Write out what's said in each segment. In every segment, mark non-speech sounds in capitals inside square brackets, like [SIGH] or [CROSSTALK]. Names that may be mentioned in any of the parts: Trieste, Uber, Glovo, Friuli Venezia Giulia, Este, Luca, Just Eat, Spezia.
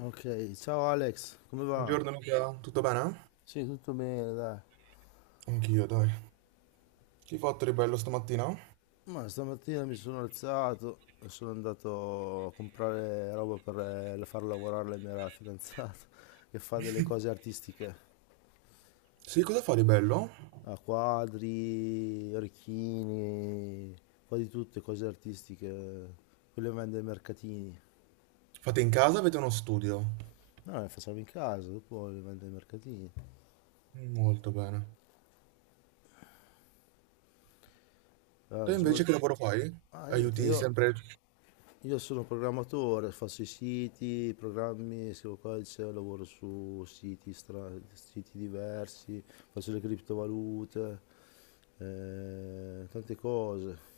Ok, ciao Alex, come va? Buongiorno Luca, tutto bene? Sì, tutto bene, dai. Anch'io, dai. Che hai fatto di bello stamattina? Ma stamattina mi sono alzato e sono andato a comprare roba per far lavorare la mia fidanzata [LAUGHS] che fa delle cose artistiche, Sì, cosa fai di bello? a quadri, orecchini, un po' di tutte cose artistiche, quelle che vende ai mercatini. Fate in casa, o avete uno studio? No, le facciamo in casa, dopo le vende ai mercatini. Mm, molto bene. Ah, Te cosa mi invece vole- che lavoro fai? ah, niente, Aiuti io sempre Io sono programmatore, faccio i siti, i programmi, scrivo codice, lavoro su siti, siti diversi, faccio le criptovalute, tante cose.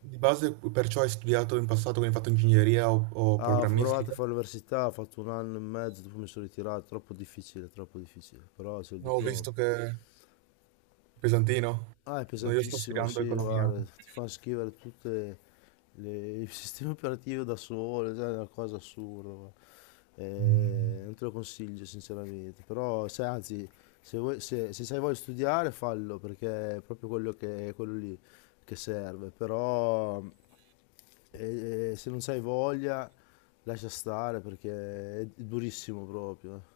di base, perciò hai studiato in passato, quindi hai fatto ingegneria o Ah, ho provato a programmistica? fare l'università, ho fatto un anno e mezzo, dopo mi sono ritirato, troppo difficile, però c'è il No, ho diploma. visto che. Pesantino. Ah, è No, io sto pesantissimo, studiando sì, economia. guarda, ti fanno scrivere tutte il [LAUGHS] sistema operativo da solo, cioè, è una cosa assurda, guarda. Mm. Non te lo consiglio sinceramente, però se, anzi, se, vuoi, se hai voglia di studiare fallo perché è proprio quello, è quello lì che serve, però se non hai voglia lascia stare perché è durissimo proprio.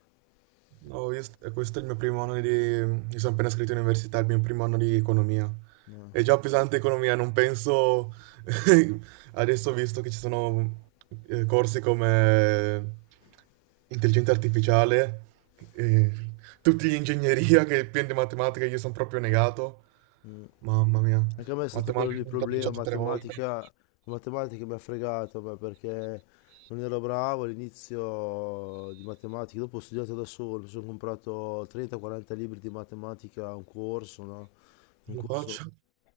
No, questo è il mio primo anno di. Mi sono appena iscritto in università, è il mio primo anno di economia. No. È già pesante economia, non penso. [LAUGHS] Adesso ho visto che ci sono corsi come intelligenza artificiale, eh, tutti gli ingegneria che pieno di matematica, io sono proprio negato. Mm. Mamma mia, Anche a me è stato quello lì matematica il l'ho già problema, bocciato tre volte. matematica, matematica mi ha fregato, ma perché non ero bravo all'inizio di matematica, dopo ho studiato da solo, mi sono comprato 30-40 libri di matematica, un corso, no? Un Non lo corso, faccio.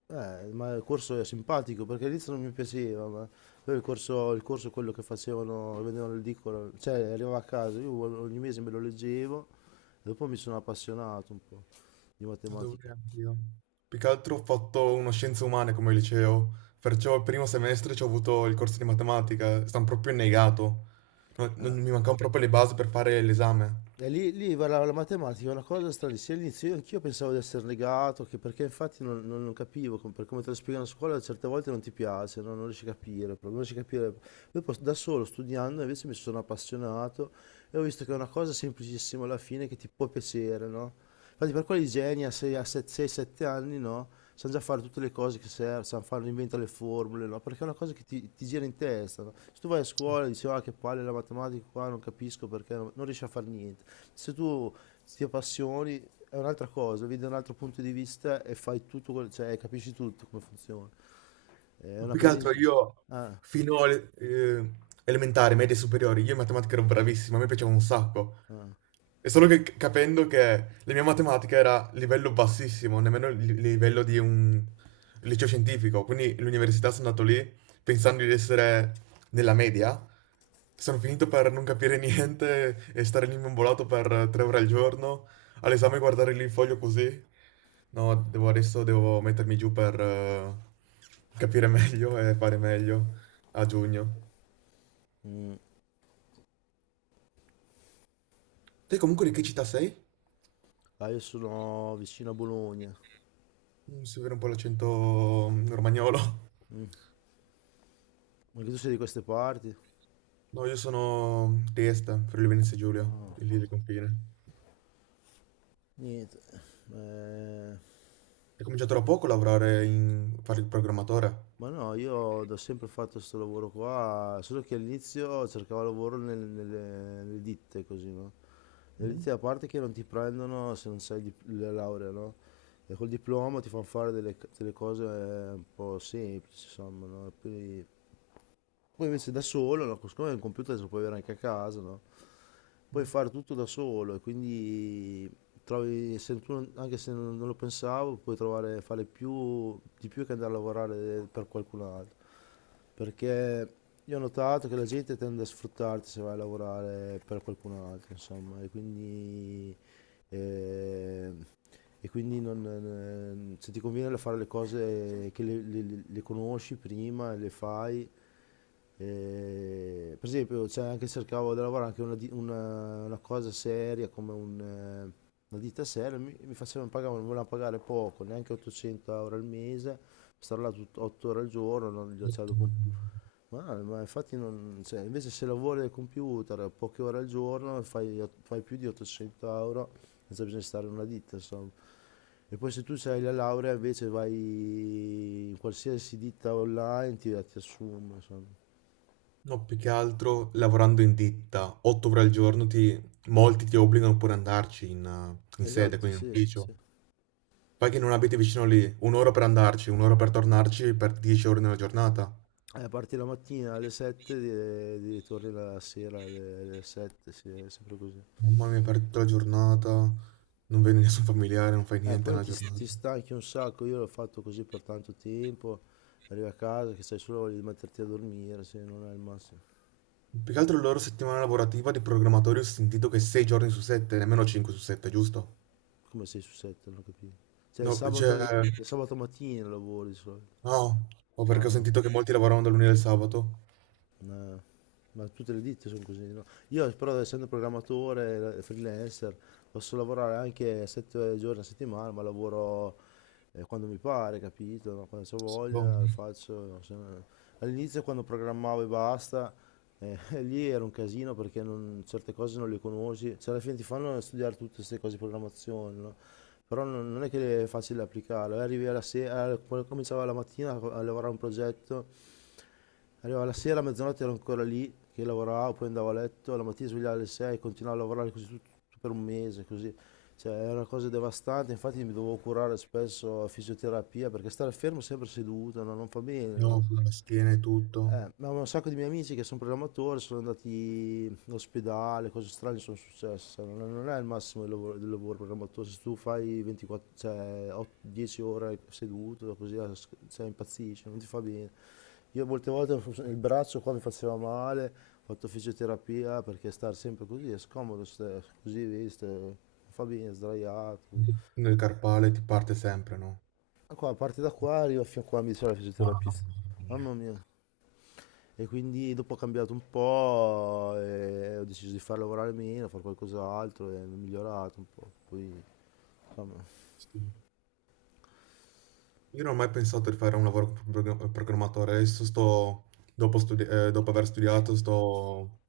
ma il corso è simpatico perché all'inizio non mi piaceva, ma poi il corso è quello che facevano, che vendevano l'edicola, cioè arrivava a casa, io ogni mese me lo leggevo e dopo mi sono appassionato un po' di matematica. Dovrei anch'io. Più che altro ho fatto uno scienze umane come liceo, perciò il primo semestre ci ho avuto il corso di matematica, sono proprio negato. Non, eh. non- mi mancavano proprio le basi per fare l'esame. E lì parlava la matematica, è una cosa stranissima. All'inizio anch'io pensavo di essere negato, che perché infatti non capivo, per come te lo spiegano a scuola, certe volte non ti piace, no? Non riesci a capire, proprio, non riesci a capire. Poi da solo, studiando, invece mi sono appassionato e ho visto che è una cosa semplicissima alla fine che ti può piacere, no? Infatti per quelli geni a 6-7 anni, no, sanno già fare tutte le cose che servono, sanno fare, inventano le formule, no, perché è una cosa che ti gira in testa, no? Se tu vai a scuola e dici, ah, che palle la matematica qua, non capisco perché, non riesci a fare niente. Se tu ti appassioni è un'altra cosa, vedi da un altro punto di vista e fai tutto, cioè capisci tutto come funziona. È Ma una più che presa in altro giro. io Ah, fino alle elementari, medie e superiori, io in matematica ero bravissimo, a me piaceva un sacco. ah, E solo che capendo che la mia matematica era livello bassissimo, nemmeno livello di un liceo scientifico, quindi l'università sono andato lì pensando di essere nella media, sono finito per non capire niente e stare lì imbambolato per 3 ore al giorno, all'esame guardare lì il foglio così. No, adesso devo mettermi giù per capire [LAUGHS] meglio e fare meglio a giugno. mm. Te comunque di che città sei? Ah, io sono vicino a Bologna. Si vede un po' l'accento romagnolo. Mm. Anche tu sei di queste parti? No, io sono di Este, Friuli Venezia Giulia, No, lì del confine. niente. Eh, Hai cominciato da poco a lavorare in, fare il programmatore? Ma no, io ho sempre fatto questo lavoro qua, solo che all'inizio cercavo lavoro nelle ditte, così, no? Nelle Mm? ditte, a parte che non ti prendono se non sai il la laurea, no? E col diploma ti fanno fare delle cose un po' semplici, insomma, no? E poi invece da solo, no? Siccome il computer se lo puoi avere anche a casa, no? Puoi fare tutto da solo e quindi trovi, se tu- anche se non lo pensavo, puoi trovare, fare più, di più che andare a lavorare per qualcun altro. Perché io ho notato che la gente tende a sfruttarti se vai a lavorare per qualcun altro, insomma, e quindi, eh, e quindi non- se ti conviene fare le cose che le conosci prima e le fai, per esempio, c'è anche cercavo di lavorare anche una cosa seria come una ditta seria, mi facevano pagare, mi volevano pagare poco, neanche 800 euro al mese, stare là 8 ore al giorno, non, cioè, dopo un- Mm. ma, ma infatti non, cioè, invece se lavori al computer poche ore al giorno e fai più di 800 euro senza bisogno di stare in una ditta, insomma. E poi se tu hai la laurea invece vai in qualsiasi ditta online ti assume, insomma. No, più che altro lavorando in ditta, 8 ore al giorno, molti ti obbligano pure ad andarci in sede, Esatto, quindi in sì, ufficio. sì. Poi che non abiti vicino lì, un'ora per andarci, un'ora per tornarci, per 10 ore nella giornata. Parti la mattina alle 7 e torni la sera alle 7, sì, è sempre così. Mamma mia, per tutta la giornata, non vedi nessun familiare, non fai niente Poi nella ti, giornata. ti stanchi un sacco, io l'ho fatto così per tanto tempo, arrivi a casa che sei solo voglia di metterti a dormire, se non è il massimo. Più che altro la loro settimana lavorativa di programmatori ho sentito che 6 giorni su 7, nemmeno 5 su 7, giusto? Come sei su 7, non ho capito. Cioè il No, sabato, il cioè, sabato mattina lavori di solito, no, o perché ho ma sentito che molti lavoravano da lunedì al sabato. Ma, ma tutte le ditte sono così, no? Io però essendo programmatore, freelancer, posso lavorare anche 7 giorni a settimana, ma lavoro quando mi pare, capito? No? Quando ho Sì. Boh. voglia lo faccio. No? Se no- All'inizio quando programmavo e basta, [LAUGHS] lì era un casino perché certe cose non le conosci, cioè alla fine ti fanno studiare tutte queste cose di programmazione, no? Però non è che è facile applicarlo, arrivi alla sera, quando cominciava la mattina a lavorare a un progetto. Arrivava la sera, a mezzanotte ero ancora lì che lavoravo, poi andavo a letto, la mattina svegliavo alle 6, continuavo a lavorare così tutto per un mese, così. Cioè, era una cosa devastante, infatti mi dovevo curare spesso a fisioterapia perché stare fermo sempre seduto, no? Non fa bene, Io no? con la schiena e tutto, Ma un sacco di miei amici che sono programmatori sono andati in ospedale, cose strane sono successe. Non è il massimo del lavoro programmatore. Se tu fai 24, cioè, 10 ore seduto, così cioè, impazzisci, non ti fa bene. Io molte volte il braccio qua mi faceva male, ho fatto fisioterapia perché stare sempre così è scomodo, così vedi, non fa bene, sdraiato. nel carpale ti parte sempre, no? Ma qua, a parte da qua, arrivo fino a qua, mi dice la Mamma fisioterapista. mia. Mamma mia. E quindi dopo ho cambiato un po', e ho deciso di far lavorare meno, fare qualcos'altro e mi ho migliorato un po'. Poi, insomma, Sì. Io non ho mai pensato di fare un lavoro come programmatore, adesso dopo aver studiato, sto,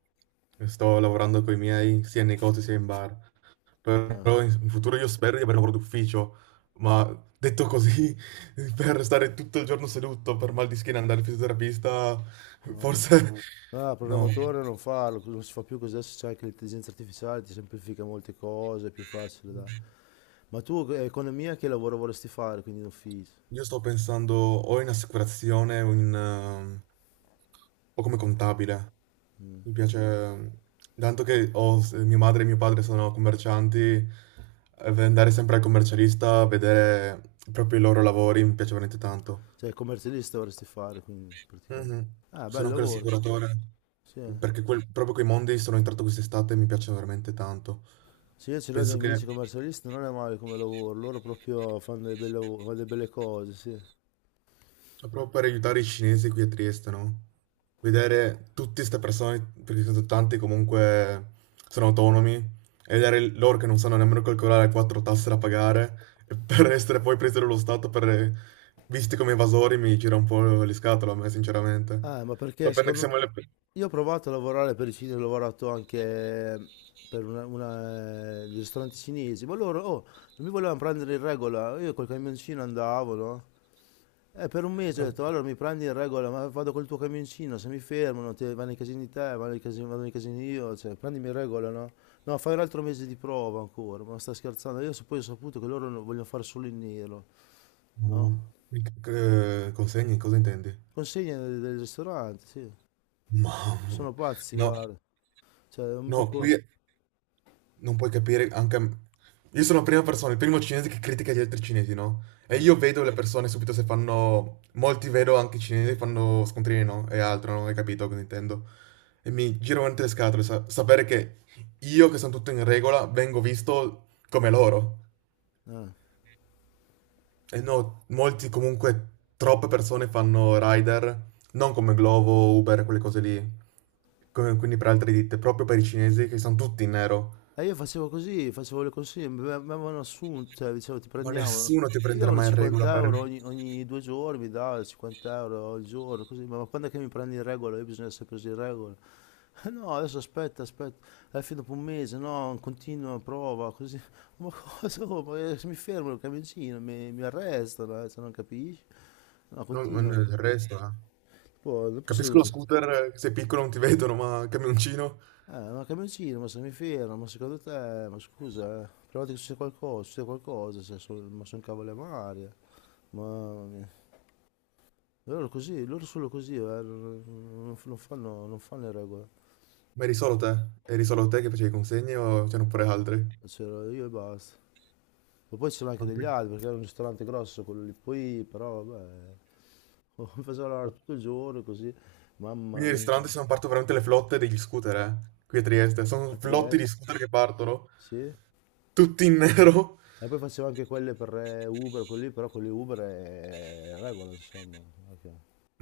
sto lavorando con i miei, sia in negozio sia in bar, eh. però in futuro io spero di avere un lavoro d'ufficio, ma detto così, [LAUGHS] per stare tutto il giorno seduto per mal di schiena e andare al fisioterapista, forse Ah, [LAUGHS] no. programmatore non farlo, non si fa più così, adesso c'è anche l'intelligenza artificiale, ti semplifica molte cose, è più facile da... Ma tu economia che lavoro vorresti fare, quindi in ufficio? Io sto pensando o in assicurazione o o come contabile. Mi piace. Tanto che mia madre e mio padre sono commercianti, andare sempre al commercialista a vedere proprio i loro lavori mi piace veramente tanto. Cioè commercialista vorresti fare, quindi praticamente. Mhm. Ah, bel Sono anche lavoro, sì. l'assicuratore, Sì, eh. perché proprio quei mondi sono entrato quest'estate e mi piacciono veramente tanto. Sì, io ce l'ho Penso dei che. amici commercialisti, non è male come lavoro, loro proprio fanno dei bei lavori- fanno delle belle cose, sì. Ma proprio per aiutare i cinesi qui a Trieste, no? Vedere tutte queste persone, perché sono tanti comunque, sono autonomi, e vedere loro che non sanno nemmeno calcolare le quattro tasse da pagare, e per [LAUGHS] essere poi presi dallo Stato, per, visti come evasori, mi gira un po' le scatole a me, sinceramente. Ma perché Sapendo che secondo me... siamo le. Io ho provato a lavorare per i cinesi, ho lavorato anche eh, per dei ristoranti cinesi, ma loro, oh, non mi volevano prendere in regola, io col camioncino andavo, no? E per un mese ho No, detto, allora mi prendi in regola, ma vado col tuo camioncino, se mi fermano, te, vanno in casini te, vanno in casini, vado in casini io, cioè, prendimi in regola, no? No, fai un altro mese di prova ancora, ma sta scherzando, poi ho saputo che loro vogliono fare solo in nero, no. no? No, consegni, cosa intendi? Consegne del ristorante, sì, Mamma. sono pazzi, No, guarda, cioè, no, dopo... qui. Non puoi capire anche. Io sono la prima persona, il primo cinese che critica gli altri cinesi, no? E Ah, io vedo le persone subito se fanno. Molti vedo anche cinesi che fanno scontrini, no? E altro, non hai capito cosa intendo. E mi giro veramente le scatole, sapere che io, che sono tutto in regola, vengo visto come loro. ah. E no, molti comunque, troppe persone fanno rider, non come Glovo, Uber, quelle cose lì. Quindi per altre ditte, proprio per i cinesi che sono tutti in nero. E io facevo così, facevo le consegne, mi avevano assunto, cioè, dicevo ti Ma prendiamo, nessuno ti mi prenderà davano mai in regola 50 per. euro ogni 2 giorni, mi davano 50 euro al giorno, così, ma quando è che mi prendi in regola? Io bisogna essere preso in regola. [LAUGHS] No, adesso aspetta, aspetta, alla fine dopo un mese, no, continua, prova, così. [LAUGHS] Ma cosa? Oh, ma se mi fermano il camioncino, mi arrestano, se non capisci? No, No, ma continua, no, il resto, eh. poi dopo è Capisco lo seduto. scooter, sei piccolo non ti [LAUGHS] vedono, ma il camioncino, Ma camioncino, ma se mi fermo, ma secondo te, ma scusa, provate che c'è qualcosa, se so- ma sono cavole a mare, mamma mia. Loro così, loro solo così, non fanno le regole. ma eri solo te? Eri solo te che facevi consegne o c'erano pure Ma no, altri? c'ero io e basta. Ma poi c'erano anche No, degli altri, perché era un ristorante grosso quello lì, poi però vabbè, [LAUGHS] mi faceva lavorare tutto il giorno così, mamma quindi i mia, ristoranti guarda. sono partono veramente le flotte degli scooter, qui a Trieste. Sono A flotti di Trieste, scooter che partono, sì. tutti in [LAUGHS] nero. E poi facevo anche quelle per Uber, quelli, però quelli Uber è regola, insomma. Ok.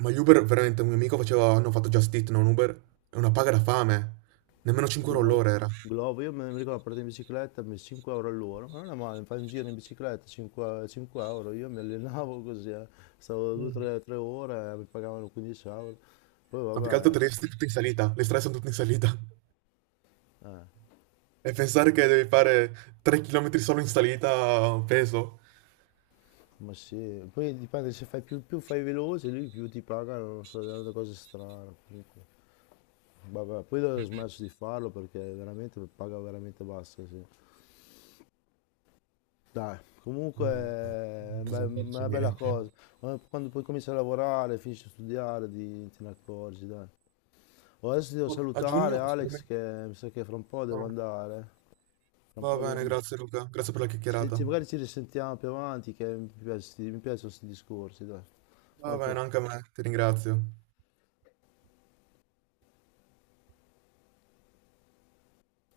Ma gli Uber, veramente, un mio amico faceva, hanno fatto Just Eat, non Uber, è una paga da fame. Nemmeno 5 euro Glovo. all'ora era. Glovo, io me ne ricordo, partito in bicicletta, 5 euro all'ora, ma non è male, fai un giro in bicicletta, 5, 5 euro, io mi allenavo [LAUGHS] così. Stavo Mm. 2-3 ore, mi pagavano 15 euro, poi Ma più che altro vabbè, Trieste è tutta in salita, le strade sono tutte in salita. eh, E pensare che devi fare 3 chilometri solo in salita peso. ma sì, poi dipende se fai più, più fai veloce, lì più ti pagano, non so, delle cose strane, comunque. Vabbè, poi ho smesso di farlo perché veramente paga veramente bassa, sì. Dai, comunque No, è non be- possiamo farci una bella niente. cosa. Quando poi cominci a lavorare, finisci a studiare, te ne accorgi, dai. Oh, adesso ti devo Oh, a salutare, giugno? Alex, Sicuramente che mi sa che fra un po' devo no. andare. Fra un Va po' devo bene, andare. grazie Luca, grazie per la Se chiacchierata. magari ci risentiamo più avanti, che mi piacciono questi discorsi, dai. Va Ok. bene, anche a me, ti ringrazio.